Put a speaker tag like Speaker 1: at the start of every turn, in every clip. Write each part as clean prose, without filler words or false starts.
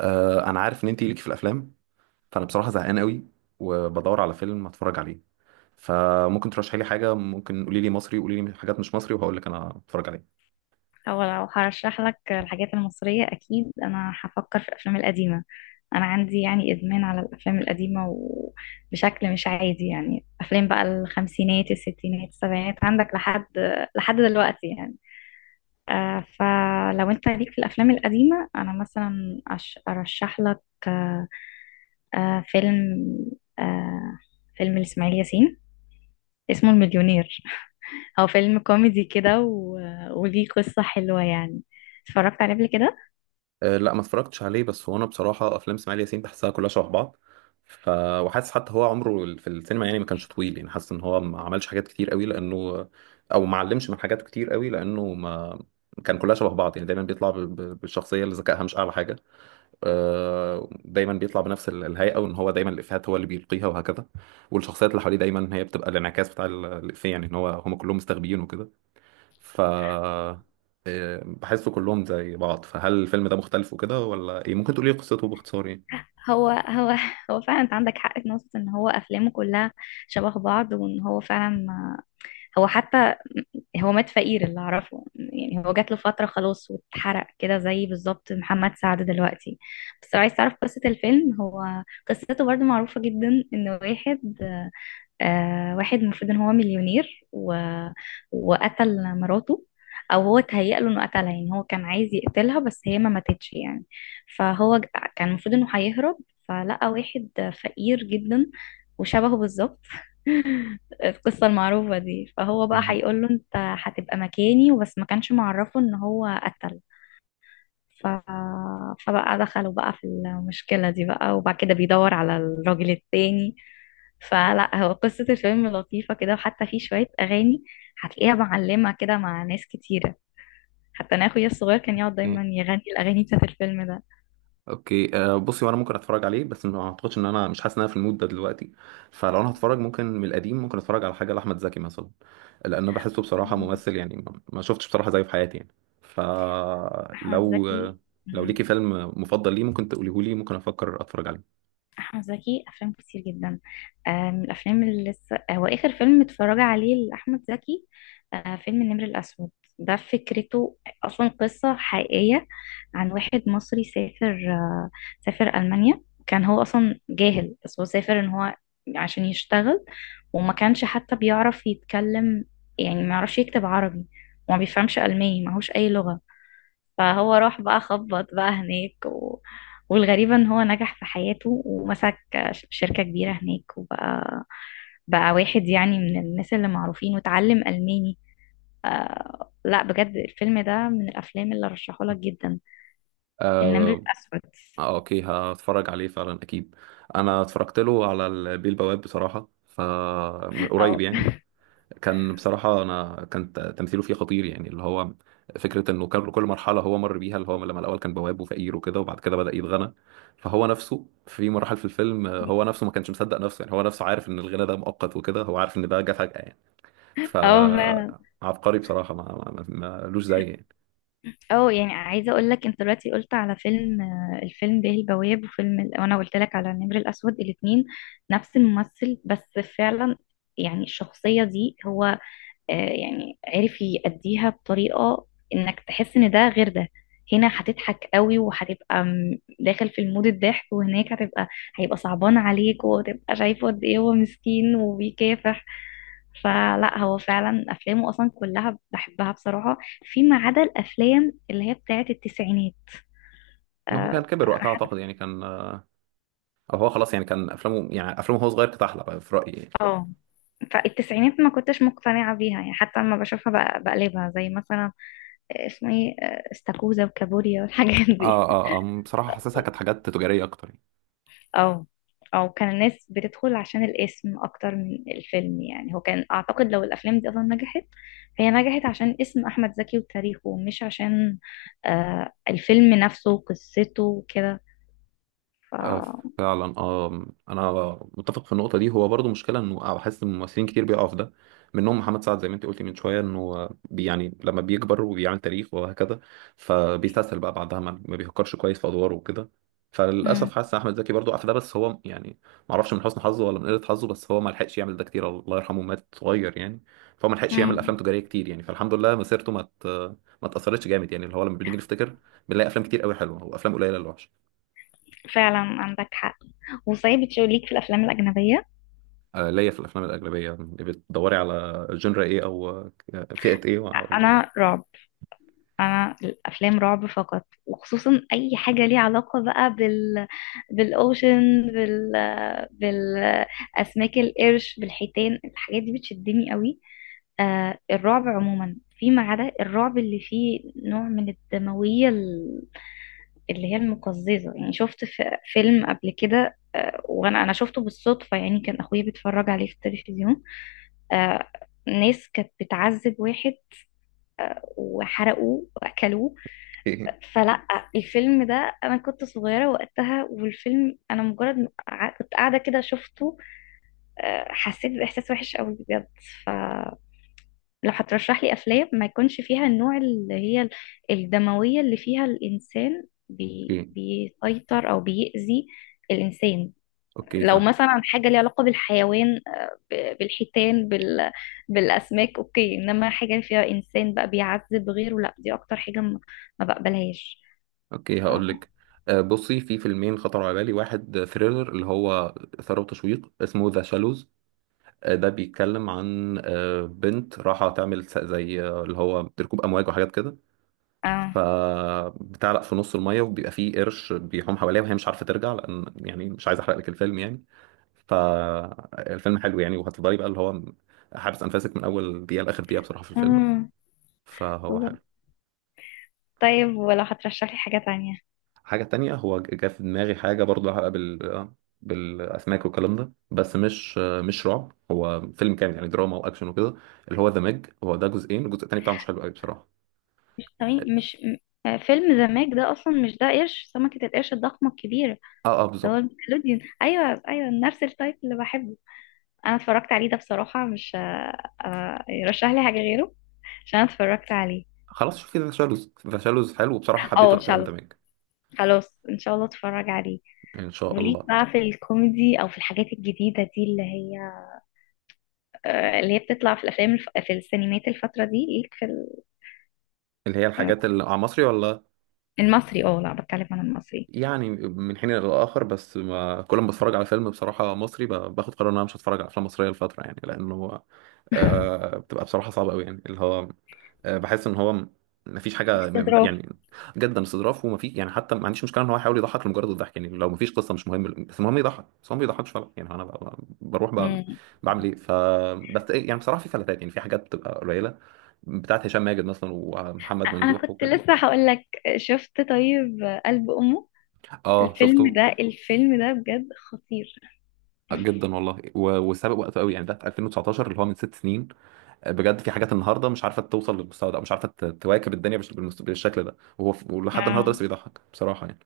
Speaker 1: آه، انا عارف ان انت ليكي في الافلام. فانا بصراحه زهقان قوي وبدور على فيلم اتفرج عليه، فممكن ترشحي لي حاجه، ممكن قولي لي مصري قولي لي حاجات مش مصري وهقول لك انا اتفرج عليه.
Speaker 2: هو لو هرشح لك الحاجات المصرية أكيد أنا هفكر في الأفلام القديمة. أنا عندي يعني إدمان على الأفلام القديمة وبشكل مش عادي، يعني أفلام بقى الخمسينات الستينات السبعينات عندك لحد دلوقتي يعني. فلو أنت ليك في الأفلام القديمة أنا مثلا أرشح لك. آه فيلم آه فيلم لإسماعيل ياسين اسمه المليونير. هو فيلم كوميدي كده و... وليه قصة حلوة يعني. اتفرجت عليه قبل كده.
Speaker 1: أه لا، ما اتفرجتش عليه، بس هو انا بصراحه افلام اسماعيل ياسين بحسها كلها شبه بعض. ف وحاسس حتى هو عمره في السينما يعني ما كانش طويل، يعني حاسس ان هو ما عملش حاجات كتير قوي لانه او ما علمش من حاجات كتير قوي لانه ما كان كلها شبه بعض. يعني دايما بيطلع بالشخصيه اللي ذكائها مش اعلى حاجه. آه، دايما بيطلع بنفس الهيئه، وان هو دايما الافيهات هو اللي بيلقيها وهكذا. والشخصيات اللي حواليه دايما هي بتبقى الانعكاس بتاع الافيه، يعني ان هو هم كلهم مستخبيين وكده. ف آه، بحسه كلهم زي بعض. فهل الفيلم ده مختلف وكده ولا ايه؟ ممكن تقولي قصته باختصار يعني.
Speaker 2: هو هو هو فعلا انت عندك حق في نقطة ان هو افلامه كلها شبه بعض، وان هو فعلا ما... هو حتى هو مات فقير اللي اعرفه يعني. هو جات له فترة خلاص واتحرق كده، زي بالظبط محمد سعد دلوقتي. بس لو عايز تعرف قصة الفيلم، هو قصته برضو معروفة جدا ان واحد المفروض ان هو مليونير و... وقتل مراته، او هو تهيأ له انه قتلها، يعني هو كان عايز يقتلها بس هي ما ماتتش يعني. فهو ج- كان المفروض انه هيهرب، فلقى واحد فقير جدا وشبهه بالظبط. القصة المعروفة دي، فهو بقى
Speaker 1: مهم.
Speaker 2: هيقول له انت هتبقى مكاني، وبس ما كانش معرفه ان هو قتل. ف... فبقى دخلوا بقى في المشكلة دي بقى، وبعد كده بيدور على الراجل التاني. فلا هو قصة الفيلم لطيفة كده، وحتى في شوية أغاني هتلاقيها معلمة كده مع ناس كتيرة، حتى أنا أخويا الصغير كان يقعد دايما يغني الأغاني بتاعت الفيلم ده.
Speaker 1: اوكي آه، بصي وانا ممكن اتفرج عليه، بس ما اعتقدش ان انا، مش حاسس ان انا في المود ده دلوقتي. فلو انا هتفرج ممكن من القديم، ممكن اتفرج على حاجه لاحمد زكي مثلا، لان بحسه بصراحه ممثل يعني ما شفتش بصراحه زيه في حياتي يعني.
Speaker 2: أحمد
Speaker 1: فلو
Speaker 2: زكي.
Speaker 1: لو
Speaker 2: مم.
Speaker 1: ليكي فيلم مفضل ليه ممكن تقوليه لي، ممكن افكر اتفرج عليه.
Speaker 2: أحمد زكي أفلام كتير جدا. من الأفلام اللي لسه هو آخر فيلم اتفرج عليه لأحمد زكي، فيلم النمر الأسود. ده فكرته أصلا قصة حقيقية، عن واحد مصري سافر، سافر ألمانيا. كان هو أصلا جاهل، بس هو سافر إن هو عشان يشتغل، وما كانش حتى بيعرف يتكلم، يعني ما يعرفش يكتب عربي، وما بيفهمش ألماني، معهوش أي لغة. فهو راح بقى خبط بقى هناك و... والغريبة ان هو نجح في حياته، ومسك شركة كبيرة هناك، بقى واحد يعني من الناس اللي معروفين، وتعلم ألماني. لا بجد الفيلم ده من الافلام اللي رشحه لك جدا. النمر
Speaker 1: آه.
Speaker 2: الاسود.
Speaker 1: آه، اوكي هتفرج عليه فعلا اكيد. انا اتفرجت له على البيه البواب بصراحه، من قريب
Speaker 2: اه.
Speaker 1: يعني. كان بصراحة أنا كان تمثيله فيه خطير يعني، اللي هو فكرة إنه كان كل مرحلة هو مر بيها، اللي هو لما الأول كان بواب وفقير وكده وبعد كده بدأ يتغنى. فهو نفسه في مراحل في الفيلم، آه، هو نفسه ما كانش مصدق نفسه، يعني هو نفسه عارف إن الغنى ده مؤقت وكده، هو عارف إن ده جه فجأة يعني.
Speaker 2: اه فعلا.
Speaker 1: فعبقري بصراحة، ملوش زي يعني.
Speaker 2: اه يعني عايزه اقول لك، انت دلوقتي قلت على فيلم، الفيلم بيه البواب، وانا قلت لك على النمر الاسود، الاثنين نفس الممثل بس فعلا. يعني الشخصيه دي هو يعني عرف يأديها بطريقة انك تحس ان ده غير ده. هنا هتضحك قوي وهتبقى داخل في المود الضحك، وهناك هيبقى صعبان عليك، وهتبقى شايفه قد ايه هو مسكين وبيكافح. فلا هو فعلا افلامه اصلا كلها بحبها بصراحة، فيما عدا الافلام اللي هي بتاعت التسعينات. آه،
Speaker 1: ما هو كان كبر
Speaker 2: أنا
Speaker 1: وقتها
Speaker 2: حتى-
Speaker 1: أعتقد، يعني كان آه، أو هو خلاص يعني كان أفلامه، يعني أفلامه هو صغير كانت أحلى بقى في رأيي يعني.
Speaker 2: اه فالتسعينات ما كنتش مقتنعة بيها، يعني حتى لما بشوفها بقلبها، زي مثلا اسمه ايه، استاكوزا وكابوريا والحاجات دي.
Speaker 1: آه آه آه، بصراحة حاسسها كانت حاجات تجارية أكتر يعني.
Speaker 2: او او كان الناس بتدخل عشان الاسم اكتر من الفيلم، يعني هو كان اعتقد لو الافلام دي اصلا نجحت، فهي نجحت عشان اسم احمد زكي وتاريخه، مش عشان الفيلم نفسه وقصته وكده. ف
Speaker 1: آه، فعلا اه انا متفق في النقطه دي. هو برضو مشكله انه حاسس ان ممثلين كتير بيقعوا في ده، منهم محمد سعد زي ما انت قلتي من شويه، انه يعني لما بيكبر وبيعمل تاريخ وهكذا فبيستسهل بقى بعدها، ما بيفكرش كويس في ادواره وكده.
Speaker 2: مم.
Speaker 1: فللاسف حاسس ان احمد زكي برضو قاع في ده، بس هو يعني ما اعرفش من حسن حظه ولا من قله حظه، بس هو ما لحقش يعمل ده كتير، الله يرحمه مات صغير يعني. فهو ما لحقش يعمل
Speaker 2: مم.
Speaker 1: افلام تجاريه كتير يعني، فالحمد لله مسيرته ما اتاثرتش جامد، يعني اللي هو لما بنيجي نفتكر بنلاقي افلام كتير قوي حلوه وافلام قليله اللي وحشه.
Speaker 2: فعلا عندك حق. وصحيح بتشوف ليك في الافلام الاجنبيه؟
Speaker 1: آه، ليا في الافلام الاجنبيه. يعني بتدوري على جنرا ايه او آه، فئه ايه وهقول لك؟
Speaker 2: انا رعب. انا الافلام رعب فقط، وخصوصا اي حاجه ليها علاقه بقى بالاوشن، بالاسماك، القرش، بالحيتان، الحاجات دي بتشدني قوي. آه الرعب عموما، فيما عدا الرعب اللي فيه نوع من الدمويه، اللي هي المقززه. يعني شفت في فيلم قبل كده آه، وانا انا شفته بالصدفه، يعني كان اخويا بيتفرج عليه في التلفزيون. آه، ناس كانت بتعذب واحد وحرقوه واكلوه.
Speaker 1: ايه.
Speaker 2: فلا الفيلم ده، انا كنت صغيره وقتها، والفيلم انا مجرد ما كنت قاعده كده شفته، حسيت باحساس وحش قوي بجد. فلو هترشح لي افلام ما يكونش فيها النوع اللي هي الدمويه اللي فيها الانسان
Speaker 1: ايه
Speaker 2: بيسيطر او بيأذي الانسان.
Speaker 1: اوكي
Speaker 2: لو
Speaker 1: فاهم.
Speaker 2: مثلا حاجه ليها علاقه بالحيوان، بالحيتان، بالاسماك، اوكي، انما حاجه فيها انسان بقى بيعذب غيره، لا دي اكتر حاجه ما بقبلهاش.
Speaker 1: اوكي
Speaker 2: ف-
Speaker 1: هقول لك، آه، بصي في فيلمين خطروا على بالي. واحد ثريلر اللي هو ثروة وتشويق اسمه ذا شالوز. ده بيتكلم عن آه، بنت راحة تعمل زي آه، اللي هو ركوب أمواج وحاجات كده،
Speaker 2: اه.
Speaker 1: فبتعلق في نص المية وبيبقى فيه قرش بيحوم حواليها وهي مش عارفة ترجع، لأن يعني مش عايز أحرق لك الفيلم يعني. فالفيلم حلو يعني، وهتفضلي بقى اللي هو حابس أنفاسك من أول دقيقة لآخر دقيقة بصراحة في الفيلم.
Speaker 2: امم
Speaker 1: فهو
Speaker 2: بالظبط.
Speaker 1: حلو.
Speaker 2: طيب، ولو هترشح لي حاجة تانية؟
Speaker 1: حاجة تانية هو جه في دماغي حاجة برضه لها علاقة بالأسماك والكلام ده، بس مش رعب، هو فيلم كامل يعني دراما وأكشن وكده، اللي هو ذا ميج. هو ده جزئين، الجزء التاني بتاعه مش حلو قوي بصراحة.
Speaker 2: تمام. مش م- فيلم ذا ماج ده، اصلا مش ده قرش سمكة القرش الضخمة الكبيرة؟
Speaker 1: اه اه
Speaker 2: ده هو
Speaker 1: بالظبط.
Speaker 2: النيكلوديون، ايوه ايوه، نفس التايب اللي بحبه. انا اتفرجت عليه ده بصراحة، مش يرشح لي حاجة غيره عشان أنا اتفرجت عليه.
Speaker 1: خلاص شوفي ذا شالوز، ذا شالوز حلو وبصراحة
Speaker 2: او
Speaker 1: حبيته
Speaker 2: ان
Speaker 1: أكتر
Speaker 2: شاء
Speaker 1: من ذا
Speaker 2: الله.
Speaker 1: ميج.
Speaker 2: خلاص ان شاء الله اتفرج عليه.
Speaker 1: إن شاء
Speaker 2: وليك
Speaker 1: الله.
Speaker 2: بقى في الكوميدي او في الحاجات الجديدة دي اللي هي اللي هي بتطلع في في السينمات الفترة دي، ليك في
Speaker 1: اللي هي
Speaker 2: آه،
Speaker 1: الحاجات اللي على مصري ولا؟
Speaker 2: المصري؟ اه لا، بتكلم عن المصري.
Speaker 1: يعني من حين لآخر، بس ما كل ما بتفرج على فيلم بصراحة مصري باخد قرار ان انا مش هتفرج على افلام مصرية لفترة، يعني لانه آه بتبقى بصراحة صعبة قوي، يعني اللي هو آه بحس ان هو ما فيش حاجة
Speaker 2: استظراف.
Speaker 1: يعني جدا استظراف. وما في يعني حتى ما عنديش مشكلة ان هو يحاول يضحك لمجرد الضحك، يعني لو ما فيش قصة مش مهم بس المهم يضحك، بس هو ما بيضحكش فعلا، يعني انا بروح
Speaker 2: امم
Speaker 1: بعمل ايه بس إيه، يعني بصراحة في فلاتات، يعني في حاجات بتبقى قليلة بتاعت هشام ماجد مثلا ومحمد
Speaker 2: انا
Speaker 1: ممدوح
Speaker 2: كنت
Speaker 1: وكده.
Speaker 2: لسه هقول لك، شفت طيب قلب امه؟
Speaker 1: اه
Speaker 2: الفيلم
Speaker 1: شفته.
Speaker 2: ده الفيلم ده بجد خطير.
Speaker 1: جدا والله، وسابق وقته قوي يعني، ده في 2019 اللي هو من 6 سنين. آه، بجد في حاجات النهارده مش عارفه توصل للمستوى ده، او مش عارفه تواكب الدنيا بالشكل ده، وهو ولحد
Speaker 2: اه
Speaker 1: النهارده لسه بيضحك بصراحه يعني.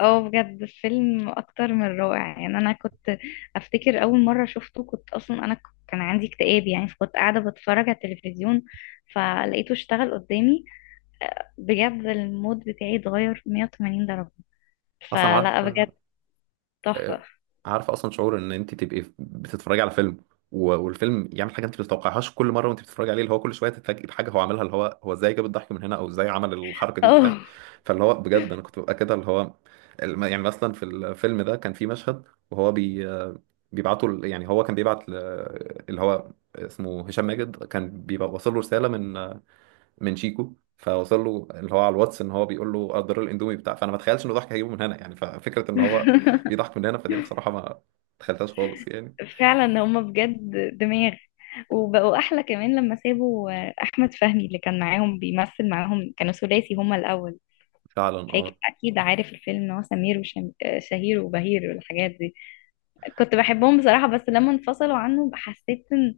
Speaker 2: اه، بجد فيلم اكتر من رائع. يعني انا كنت افتكر اول مره شفته، كنت اصلا انا كان عندي اكتئاب، يعني فكنت قاعده بتفرج على التلفزيون فلقيته اشتغل قدامي، بجد المود بتاعي اتغير 180 درجه.
Speaker 1: اصلا
Speaker 2: فلا
Speaker 1: عارف
Speaker 2: بجد
Speaker 1: آه،
Speaker 2: تحفه.
Speaker 1: عارفه اصلا شعور ان انت تبقي بتتفرجي على فيلم والفيلم يعمل حاجه انت ما تتوقعهاش كل مره وانت بتتفرجي عليه، اللي هو كل شويه تتفاجئي بحاجه هو عاملها، اللي هو هو ازاي جاب الضحك من هنا او ازاي عمل الحركه دي بتاع.
Speaker 2: اه.
Speaker 1: فاللي هو بجد انا كنت ببقى كده، اللي هو يعني مثلا في الفيلم ده كان في مشهد، وهو بيبعتوا يعني هو كان بيبعت اللي هو اسمه هشام ماجد، كان بيبقى واصل له رساله من شيكو، فوصل له اللي هو على الواتس ان هو بيقول له قدر الاندومي بتاع، فانا ما اتخيلش انه ضحك هيجيبه من هنا يعني. ففكره ان هو بيضحك من هنا، فدي بصراحه ما تخيلتهاش خالص يعني.
Speaker 2: فعلا هما بجد دماغ. وبقوا احلى كمان لما سابوا احمد فهمي اللي كان معاهم بيمثل معاهم، كانوا ثلاثي هما الاول.
Speaker 1: فعلا اه.
Speaker 2: اكيد عارف الفيلم ان هو سمير وشهير وبهير والحاجات دي. كنت بحبهم بصراحة، بس لما انفصلوا عنه حسيت ان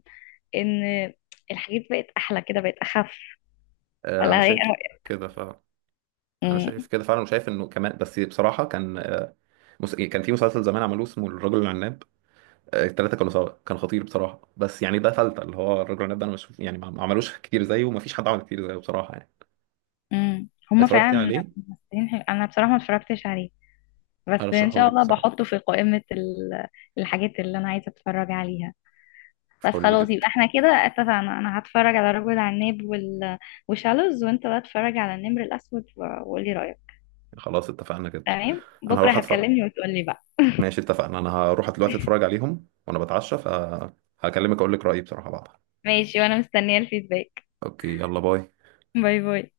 Speaker 2: إن الحاجات بقت احلى كده، بقت اخف.
Speaker 1: آه،
Speaker 2: ولا
Speaker 1: انا
Speaker 2: ايه
Speaker 1: شايف
Speaker 2: رأيك؟
Speaker 1: كده فعلا. انا
Speaker 2: مم،
Speaker 1: شايف كده فعلا، وشايف انه كمان بس بصراحه كان آه، كان في مسلسل زمان عملوه اسمه الرجل العناب. آه، التلاته كانوا سوا كان خطير بصراحه، بس يعني ده فلتة اللي هو الرجل العناب ده، انا مش يعني ما عملوش كتير زيه، وما فيش حد عمل كتير زيه بصراحه يعني.
Speaker 2: مم. هما
Speaker 1: اتفرجت
Speaker 2: فعلا
Speaker 1: عليه.
Speaker 2: ممثلين حلو. انا بصراحة ما اتفرجتش عليه، بس ان
Speaker 1: هرشحه
Speaker 2: شاء
Speaker 1: لك
Speaker 2: الله
Speaker 1: بصراحه
Speaker 2: بحطه في قائمة الحاجات اللي انا عايزة اتفرج عليها. بس
Speaker 1: فل
Speaker 2: خلاص،
Speaker 1: جدا.
Speaker 2: يبقى احنا كده اتفقنا. انا هتفرج على رجل عناب وشالوز، وانت بقى اتفرج على النمر الاسود وقولي رايك.
Speaker 1: خلاص اتفقنا جدا.
Speaker 2: تمام،
Speaker 1: انا
Speaker 2: بكره
Speaker 1: هروح اتفرج.
Speaker 2: هتكلمني وتقولي بقى.
Speaker 1: ماشي اتفقنا، انا هروح دلوقتي اتفرج عليهم وانا بتعشى، فهكلمك اقول لك رأيي بصراحة بعدها.
Speaker 2: ماشي، وانا مستنيه الفيدباك.
Speaker 1: اوكي يلا باي.
Speaker 2: باي باي.